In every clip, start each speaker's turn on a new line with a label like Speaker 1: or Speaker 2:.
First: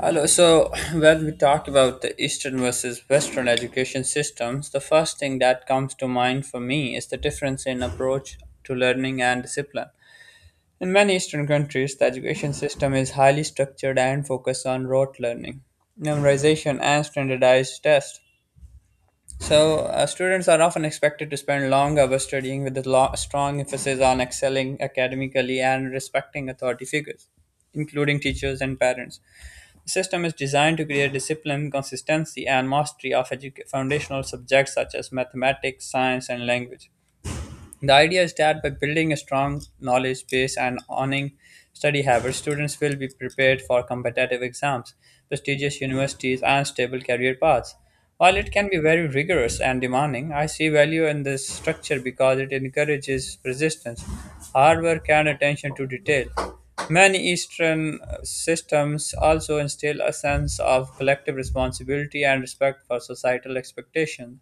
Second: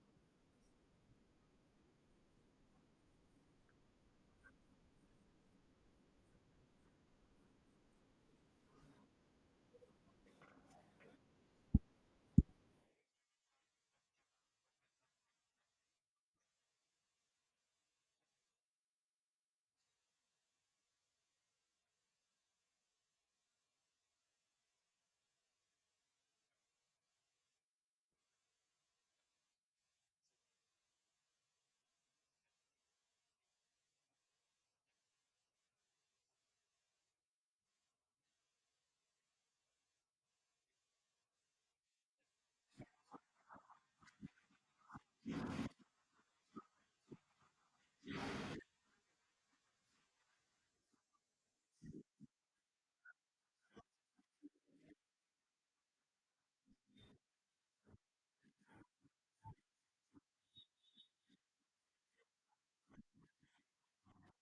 Speaker 1: Hello. So when we talk about the Eastern versus Western education systems, the first thing that comes to mind for me is the difference in approach to learning and discipline. In many Eastern countries, the education system is highly structured and focused on rote learning, memorization, and standardized tests. So students are often expected to spend long hours studying with strong emphasis on excelling academically and respecting authority figures, including teachers and parents. The system is designed to create discipline, consistency, and mastery of foundational subjects such as mathematics, science, and language. The idea is that by building a strong knowledge base and honing study habits, students will be prepared for competitive exams, prestigious universities, and stable career paths. While it can be very rigorous and demanding, I see value in this structure because it encourages persistence, hard work, and attention to detail. Many Eastern systems also instill a sense of collective responsibility and respect for societal expectations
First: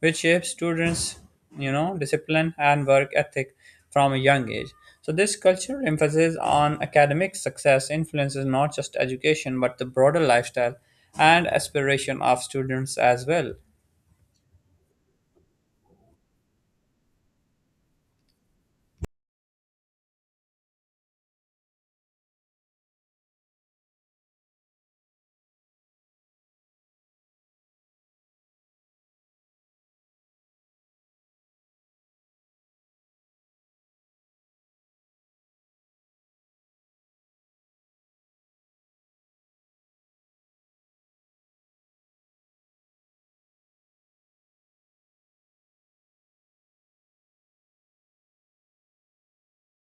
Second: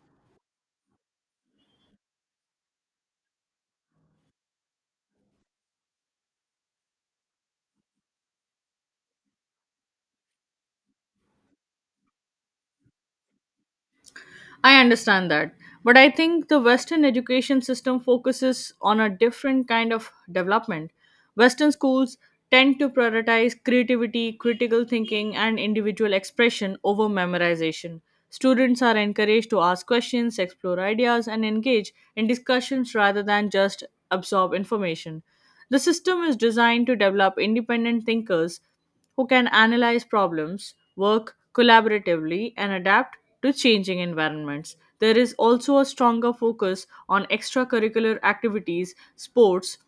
Speaker 1: which shapes students discipline and work ethic from a young age, so this cultural emphasis on academic success influences not just education but the broader lifestyle and aspiration of students as well.
Speaker 2: I understand that. But I think the Western education system focuses on a different kind of development. Western schools tend to prioritize creativity, critical thinking, and individual expression over memorization. Students are encouraged to ask questions, explore ideas, and engage in discussions rather than just absorb information. The system is designed to develop independent thinkers who can analyze problems, work collaboratively, and adapt to changing environments. There is also a stronger focus on extracurricular activities, sports,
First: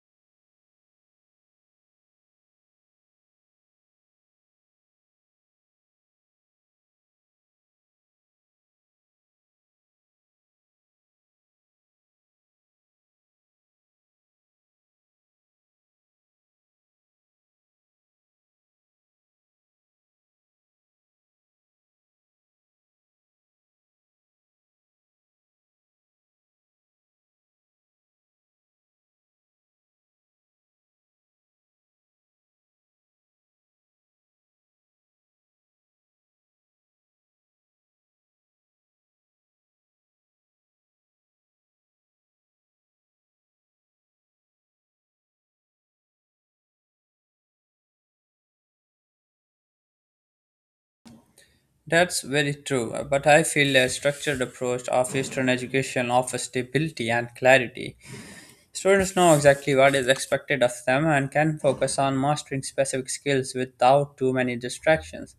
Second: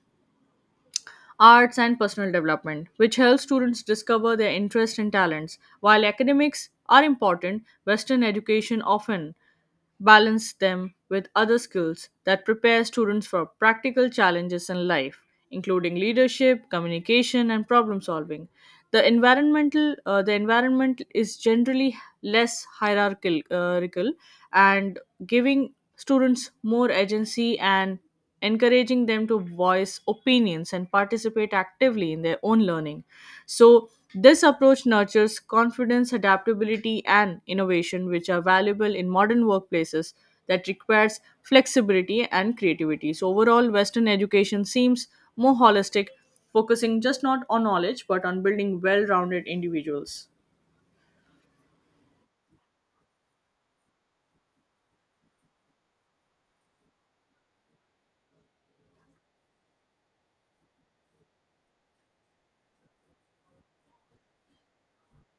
Speaker 2: arts, and personal development, which helps students discover their interests and talents. While academics are important, Western education often balance them with other skills that prepare students for practical challenges in life, including leadership, communication, and problem solving. The environment is generally less hierarchical and giving students more agency and encouraging them to voice opinions and participate actively in their own learning. So this approach nurtures confidence, adaptability, and innovation, which are valuable in modern workplaces that requires flexibility and creativity. So overall, Western education seems more holistic, focusing just not on knowledge but on building well-rounded individuals.
Speaker 1: That's very true, but I feel a structured approach of Eastern education offers stability and clarity. Students know exactly what is expected of them and can focus on mastering specific skills without too many distractions.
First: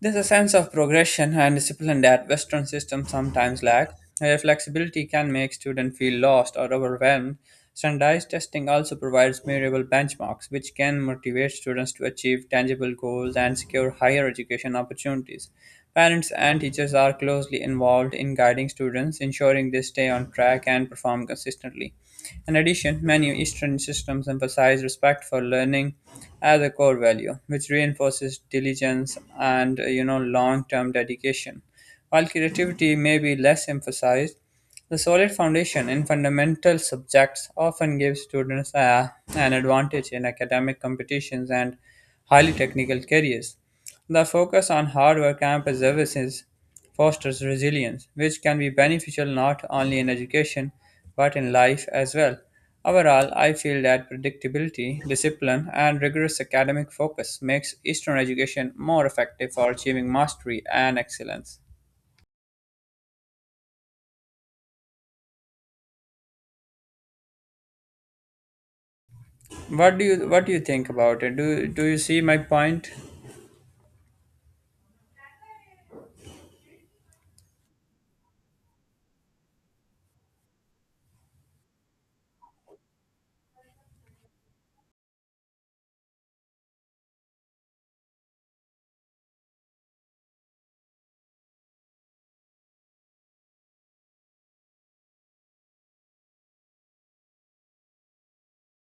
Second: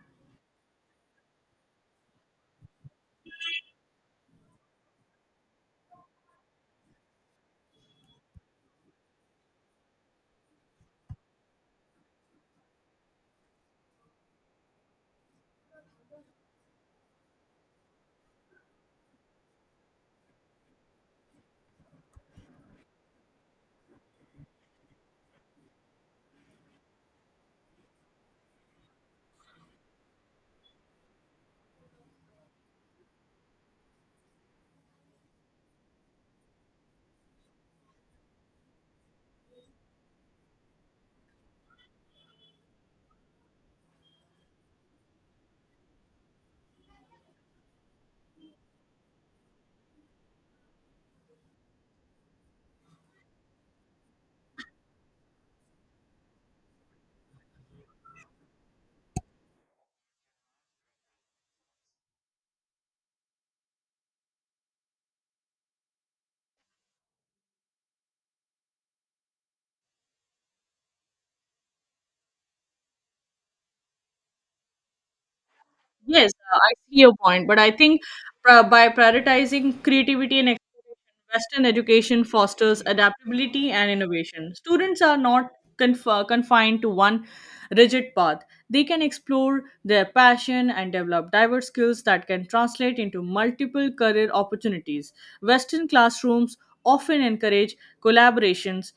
Speaker 1: There's a sense of progression and discipline that Western systems sometimes lack. Their flexibility can make students feel lost or overwhelmed. Standardized testing also provides measurable benchmarks, which can motivate students to achieve tangible goals and secure higher education opportunities. Parents and teachers are closely involved in guiding students, ensuring they stay on track and perform consistently. In addition, many Eastern systems emphasize respect for learning as a core value, which reinforces diligence and long-term dedication. While creativity may be less emphasized, the solid foundation in fundamental subjects often gives students an advantage in academic competitions and highly technical careers. The focus on hard work and perseverance fosters resilience, which can be beneficial not only in education but in life as well. Overall, I feel that predictability, discipline, and rigorous academic focus makes Eastern education more effective for achieving mastery and excellence. What do you think about it? Do you see my point?
Speaker 2: Yes, I see your point, but I think by prioritizing creativity and exploration, Western education fosters adaptability and innovation. Students are not confined to one rigid path. They can explore their passion and develop diverse skills that can translate into multiple career opportunities. Western classrooms often encourage collaborations,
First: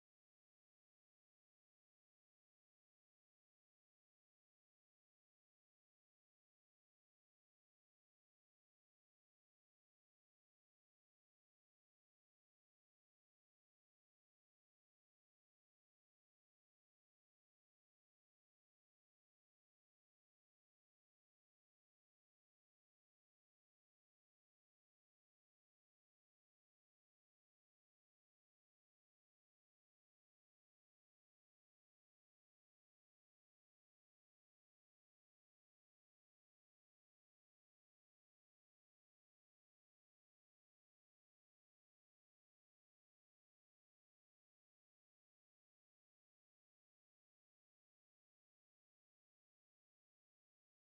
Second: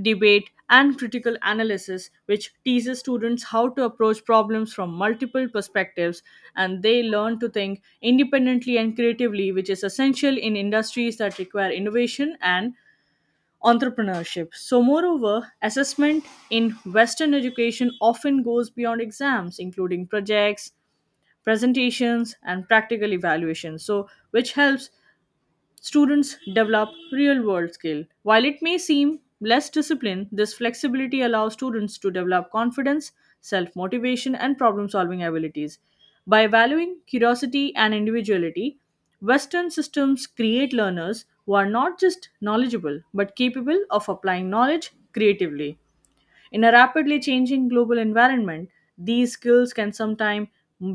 Speaker 2: debate, and critical analysis, which teaches students how to approach problems from multiple perspectives and they learn to think independently and creatively, which is essential in industries that require innovation and entrepreneurship. So, moreover, assessment in Western education often goes beyond exams, including projects, presentations, and practical evaluations. So, which helps students develop real world skill. While it may seem less discipline, this flexibility allows students to develop confidence, self motivation, and problem solving abilities. By valuing curiosity and individuality, Western systems create learners who are not just knowledgeable but capable of applying knowledge creatively. In a rapidly changing global environment, these skills can sometimes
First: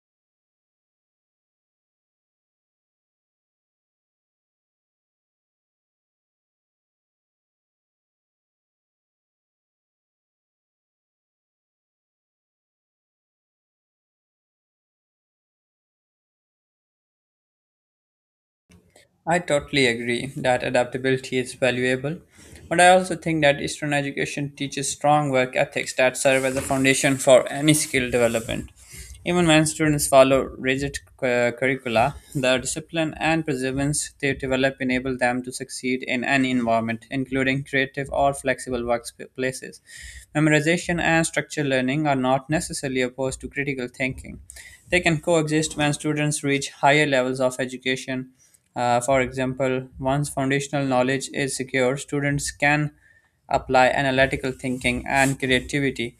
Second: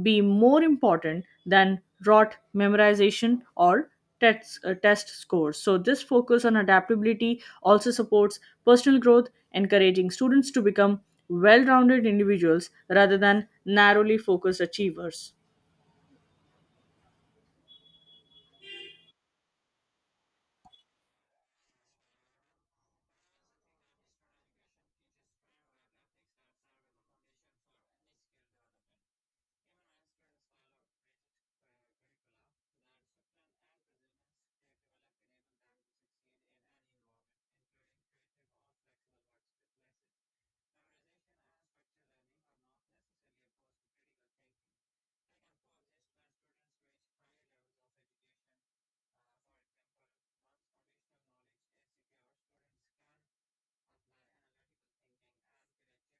Speaker 2: be more important than rote memorization or test scores. So, this focus on adaptability also supports personal growth, encouraging students to become well rounded individuals rather than narrowly focused achievers.
Speaker 1: I totally agree that adaptability is valuable, but I also think that Eastern education teaches strong work ethics that serve as a foundation for any skill development. Even when students follow rigid curricula, the discipline and perseverance they develop enable them to succeed in any environment, including creative or flexible workplaces. Memorization and structure learning are not necessarily opposed to critical thinking. They can coexist when students reach higher levels of education. For example, once foundational knowledge is secure, students can apply analytical thinking and creativity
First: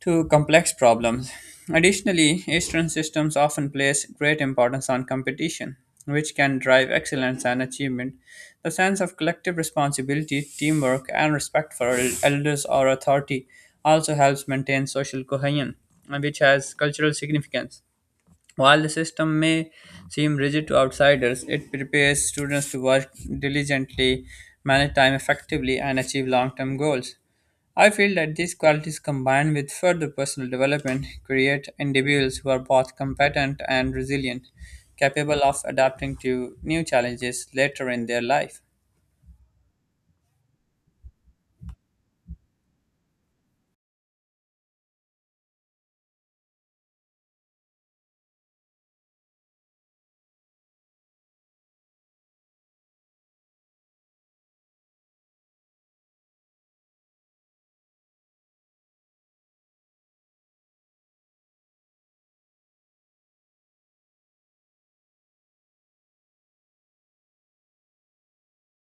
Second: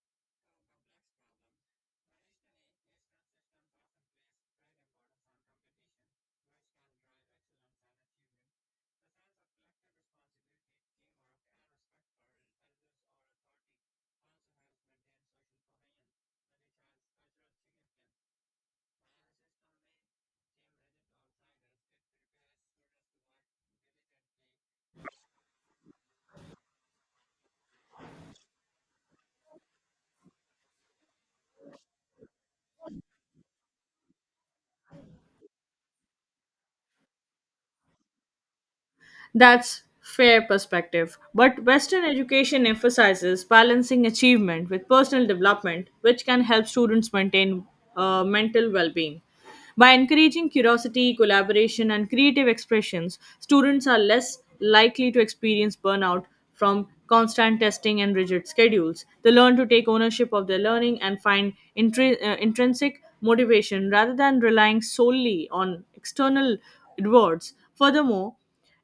Speaker 1: to complex problems. Additionally, Eastern systems often place great importance on competition, which can drive excellence and achievement. The sense of collective responsibility, teamwork, and respect for elders or authority also helps maintain social cohesion, which has cultural significance. While the system may seem rigid to outsiders, it prepares students to work diligently, manage time effectively, and achieve long term goals. I feel that these qualities combined with further personal development create individuals who are both competent and resilient, capable of adapting to new challenges later in their life.
Speaker 2: That's fair perspective. But Western education emphasizes balancing achievement with personal development, which can help students maintain mental well-being. By encouraging curiosity, collaboration, and creative expressions, students are less likely to experience burnout from constant testing and rigid schedules. They learn to take ownership of their learning and find intrinsic motivation rather than relying solely on external rewards. Furthermore,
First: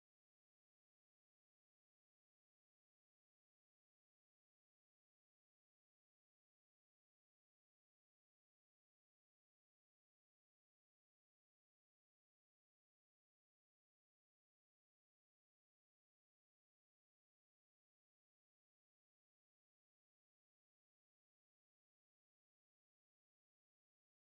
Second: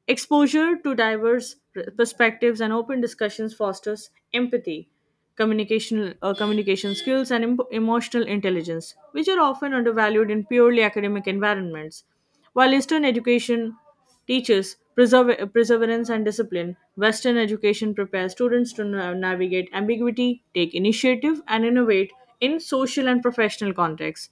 Speaker 2: exposure to diverse perspectives and open discussions fosters empathy, communication skills, and emotional intelligence, which are often undervalued in purely academic environments. While Eastern education teaches perseverance and discipline, Western education prepares students to navigate ambiguity, take initiative, and innovate in social and professional contexts.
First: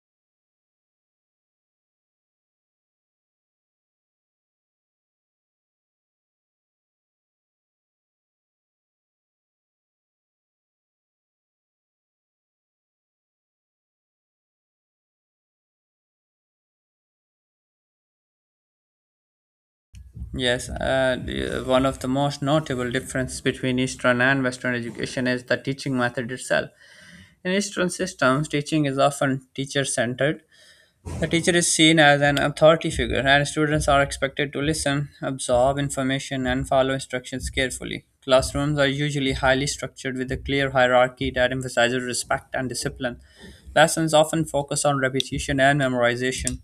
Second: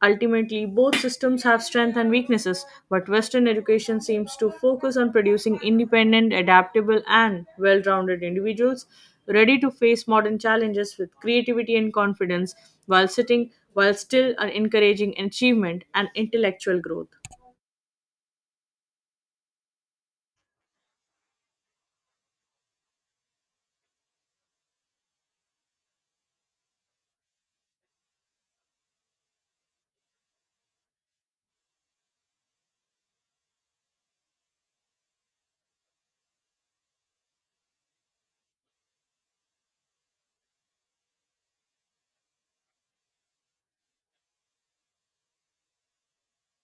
Speaker 2: Ultimately, both systems have strengths and weaknesses, but Western education seems to focus on producing independent, adaptable, and well rounded individuals ready to face modern challenges with creativity and confidence while sitting while still encouraging achievement and intellectual growth.
Speaker 1: Yes, one of the most notable differences between Eastern and Western education is the teaching method itself. In Eastern systems, teaching is often teacher centered. The teacher is seen as an authority figure, and students are expected to listen, absorb information, and follow instructions carefully. Classrooms are usually highly structured with a clear hierarchy that emphasizes respect and discipline. Lessons often focus on repetition and memorization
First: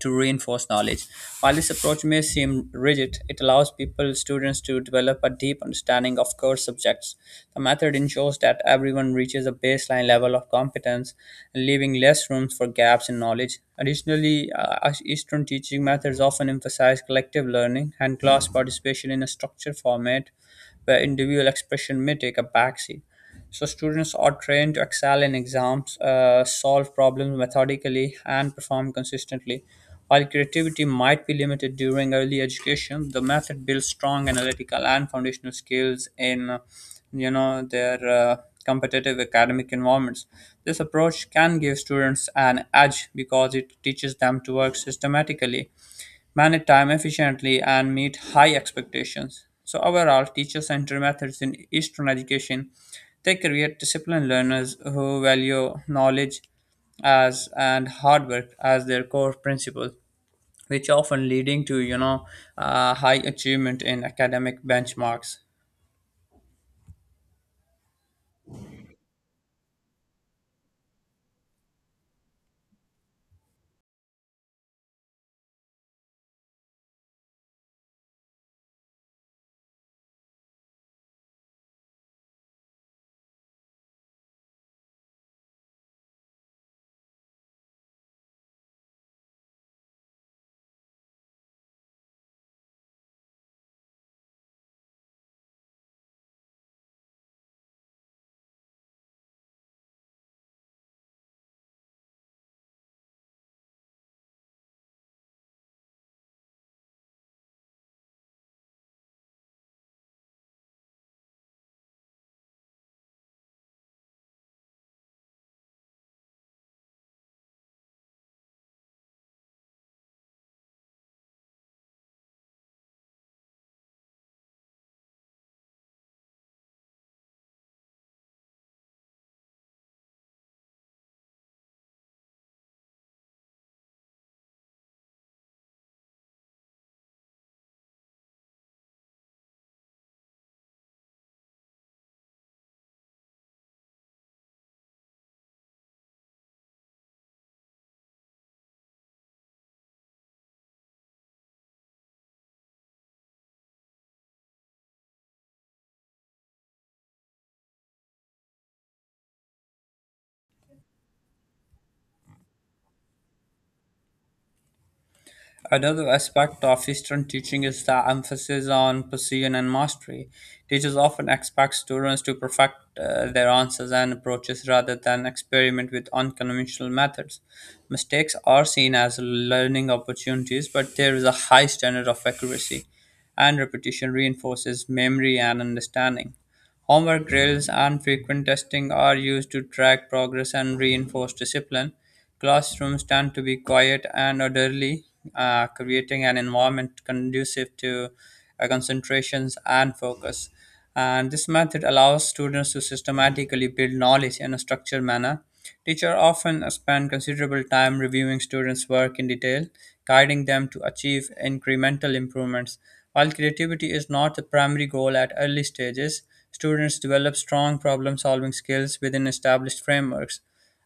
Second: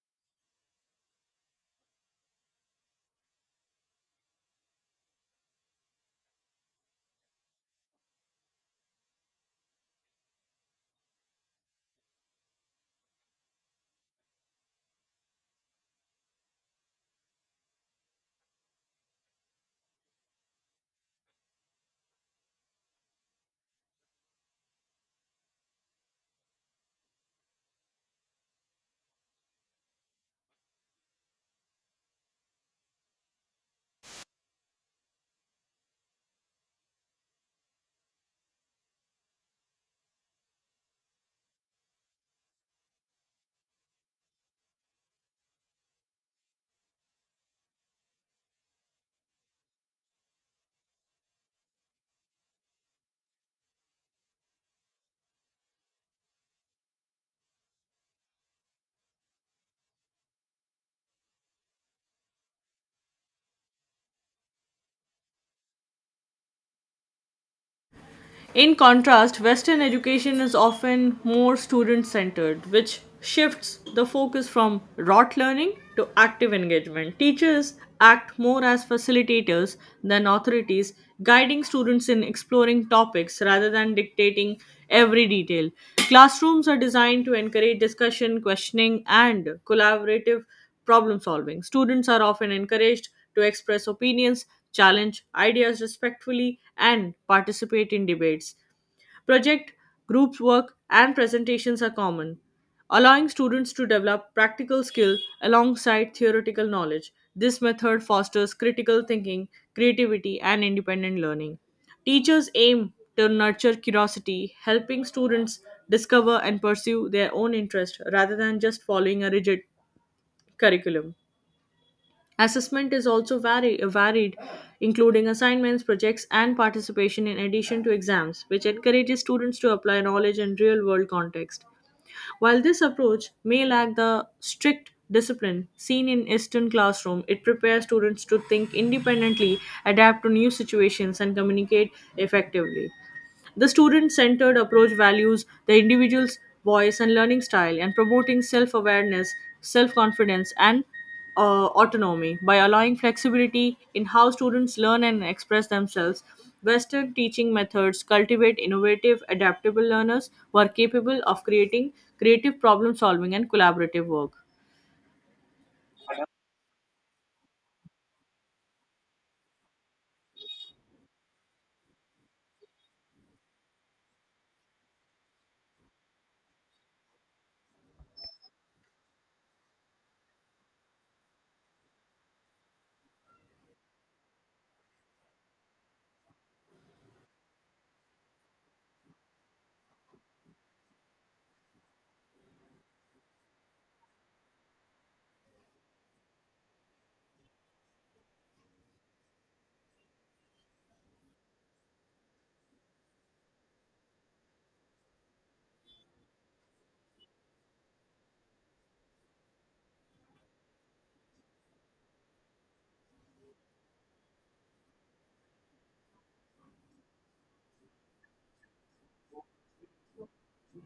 Speaker 1: to reinforce knowledge. While this approach may seem rigid, it allows people students to develop a deep understanding of core subjects. The method ensures that everyone reaches a baseline level of competence, leaving less room for gaps in knowledge. Additionally, Eastern teaching methods often emphasize collective learning and class participation in a structured format where individual expression may take a backseat. So students are trained to excel in exams, solve problems methodically, and perform consistently. While creativity might be limited during early education, the method builds strong analytical and foundational skills in you know, their competitive academic environments. This approach can give students an edge because it teaches them to work systematically, manage time efficiently, and meet high expectations. So overall, teacher-centered methods in Eastern education they create disciplined learners who value knowledge as and hard work as their core principles, which often leading to high achievement in academic benchmarks.
Speaker 2: In contrast, Western education is often more student centered, which shifts the focus from rote learning to active engagement. Teachers act more as facilitators than authorities, guiding students in exploring topics rather than dictating every detail. Classrooms are designed to encourage discussion, questioning, and collaborative problem solving. Students are often encouraged to express opinions, challenge ideas respectfully, and participate in debates. Project, group work, and presentations are common, allowing students to develop practical skill alongside theoretical knowledge. This method fosters critical thinking, creativity, and independent learning. Teachers aim to nurture curiosity, helping students discover and pursue their own interest rather than just following a rigid curriculum. Assessment is also varied, including assignments, projects, and participation in addition to exams, which encourages students to apply knowledge in real world context. While this approach may lack the strict discipline seen in Eastern classroom, it prepares students to think independently, adapt to new situations, and communicate effectively. The student centered approach values the individual's voice and learning style and promoting self awareness, self confidence, and autonomy by allowing flexibility in how students learn and express themselves. Western teaching methods cultivate innovative, adaptable learners who are capable of creating creative problem solving and collaborative work.
Speaker 1: Another aspect of Eastern teaching is the emphasis on precision and mastery. Teachers often expect students to perfect their answers and approaches rather than experiment with unconventional methods. Mistakes are seen as learning opportunities, but there is a high standard of accuracy, and repetition reinforces memory and understanding. Homework drills and frequent testing are used to track progress and reinforce discipline. Classrooms tend to be quiet and orderly, creating an environment conducive to concentrations and focus. And this method allows students to systematically build knowledge in a structured manner. Teachers often spend considerable time reviewing students' work in detail, guiding them to achieve incremental improvements. While creativity is not the primary goal at early stages, students develop strong problem solving skills within established frameworks.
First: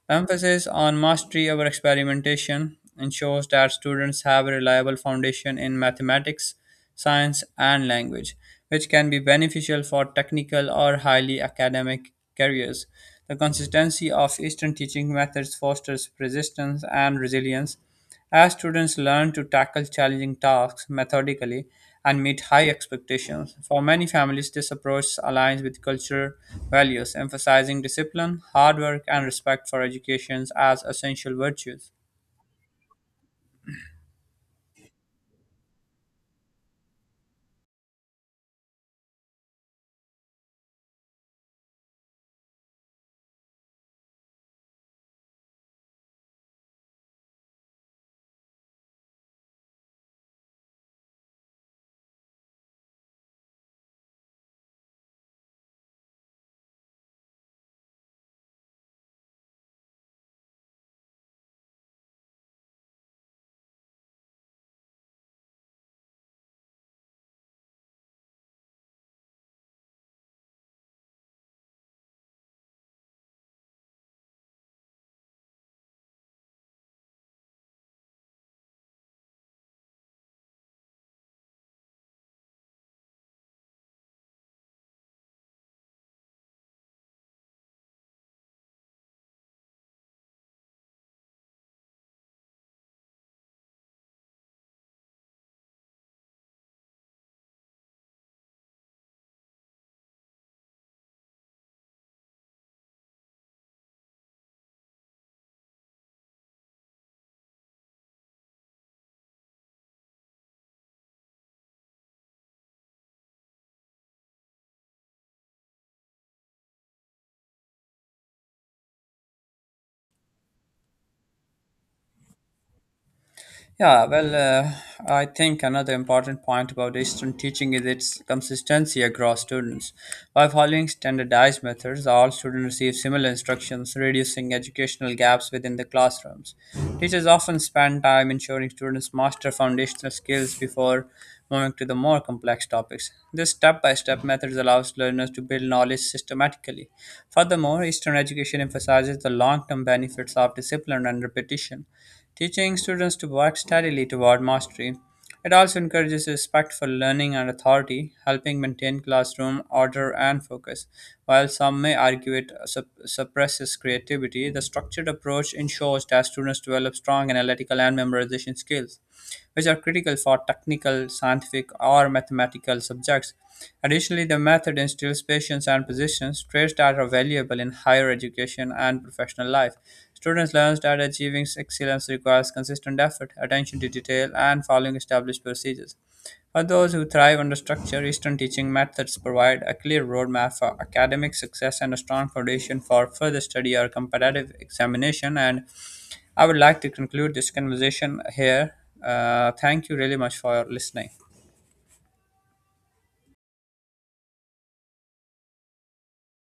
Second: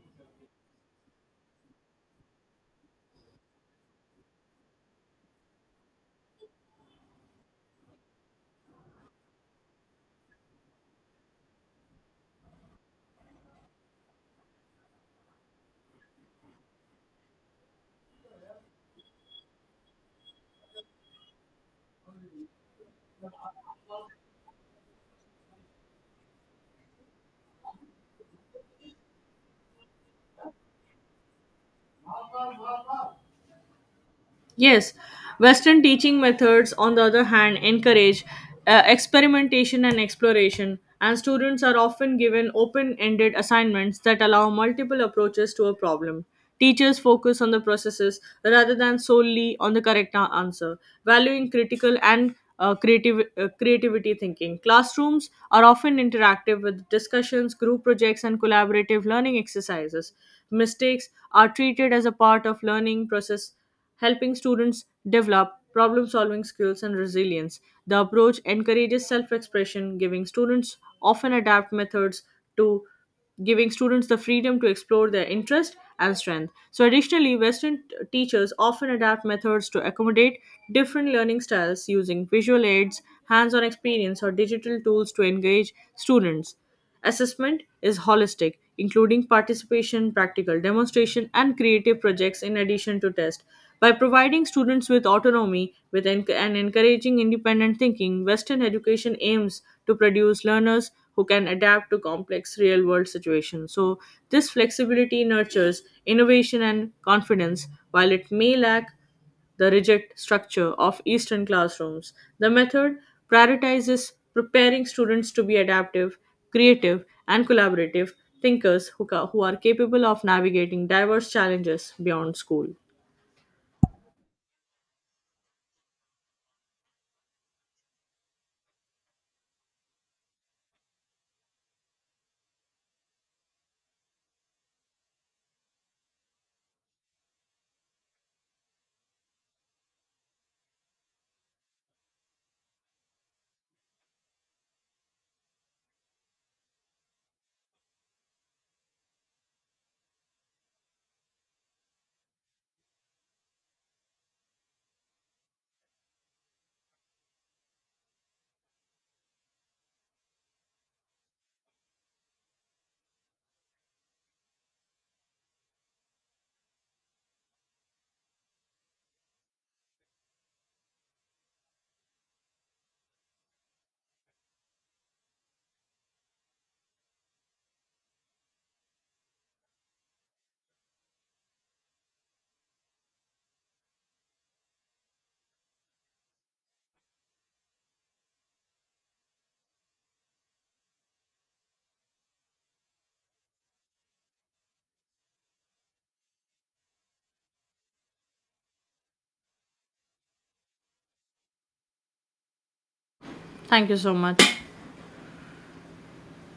Speaker 1: Emphasis on mastery over experimentation ensures that students have a reliable foundation in mathematics, science, and language, which can be beneficial for technical or highly academic careers. The consistency of Eastern teaching methods fosters persistence and resilience, as students learn to tackle challenging tasks methodically and meet high expectations. For many families, this approach aligns with cultural values, emphasizing discipline, hard work, and respect for education as essential virtues.
Speaker 2: Yes, Western teaching methods, on the other hand, encourage experimentation and exploration, and students are often given open ended assignments that allow multiple approaches to a problem. Teachers focus on the processes rather than solely on the correct answer, valuing critical and creative, creativity thinking. Classrooms are often interactive with discussions, group projects, and collaborative learning exercises. Mistakes are treated as a part of learning process helping students develop problem solving skills and resilience. The approach encourages self expression, giving students often adapt methods to giving students the freedom to explore their interest and strength. So, additionally, Western teachers often adapt methods to accommodate different learning styles using visual aids, hands on experience, or digital tools to engage students. Assessment is holistic, including participation, practical demonstration, and creative projects in addition to tests. By providing students with autonomy with and encouraging independent thinking, Western education aims to produce learners who can adapt to complex real world situations. So, this flexibility nurtures innovation and confidence, while it may lack the rigid structure of Eastern classrooms. The method prioritizes preparing students to be adaptive, creative, and collaborative thinkers who, who are capable of navigating diverse challenges beyond school.
Speaker 1: Yeah, well, I think another important point about Eastern teaching is its consistency across students. By following standardized methods, all students receive similar instructions, reducing educational gaps within the classrooms. Teachers often spend time ensuring students master foundational skills before moving to the more complex topics. This step by step method allows learners to build knowledge systematically. Furthermore, Eastern education emphasizes the long term benefits of discipline and repetition, teaching students to work steadily toward mastery. It also encourages respectful learning and authority, helping maintain classroom order and focus. While some may argue it suppresses creativity, the structured approach ensures that students develop strong analytical and memorization skills, which are critical for technical, scientific, or mathematical subjects. Additionally, the method instills patience and persistence, traits that are valuable in higher education and professional life. Students learn that achieving excellence requires consistent effort, attention to detail, and following established procedures. For those who thrive under structure, Eastern teaching methods provide a clear roadmap for academic success and a strong foundation for further study or competitive examination. And I would like to conclude this conversation here. Thank you really much for listening.
Speaker 2: Thank you so much.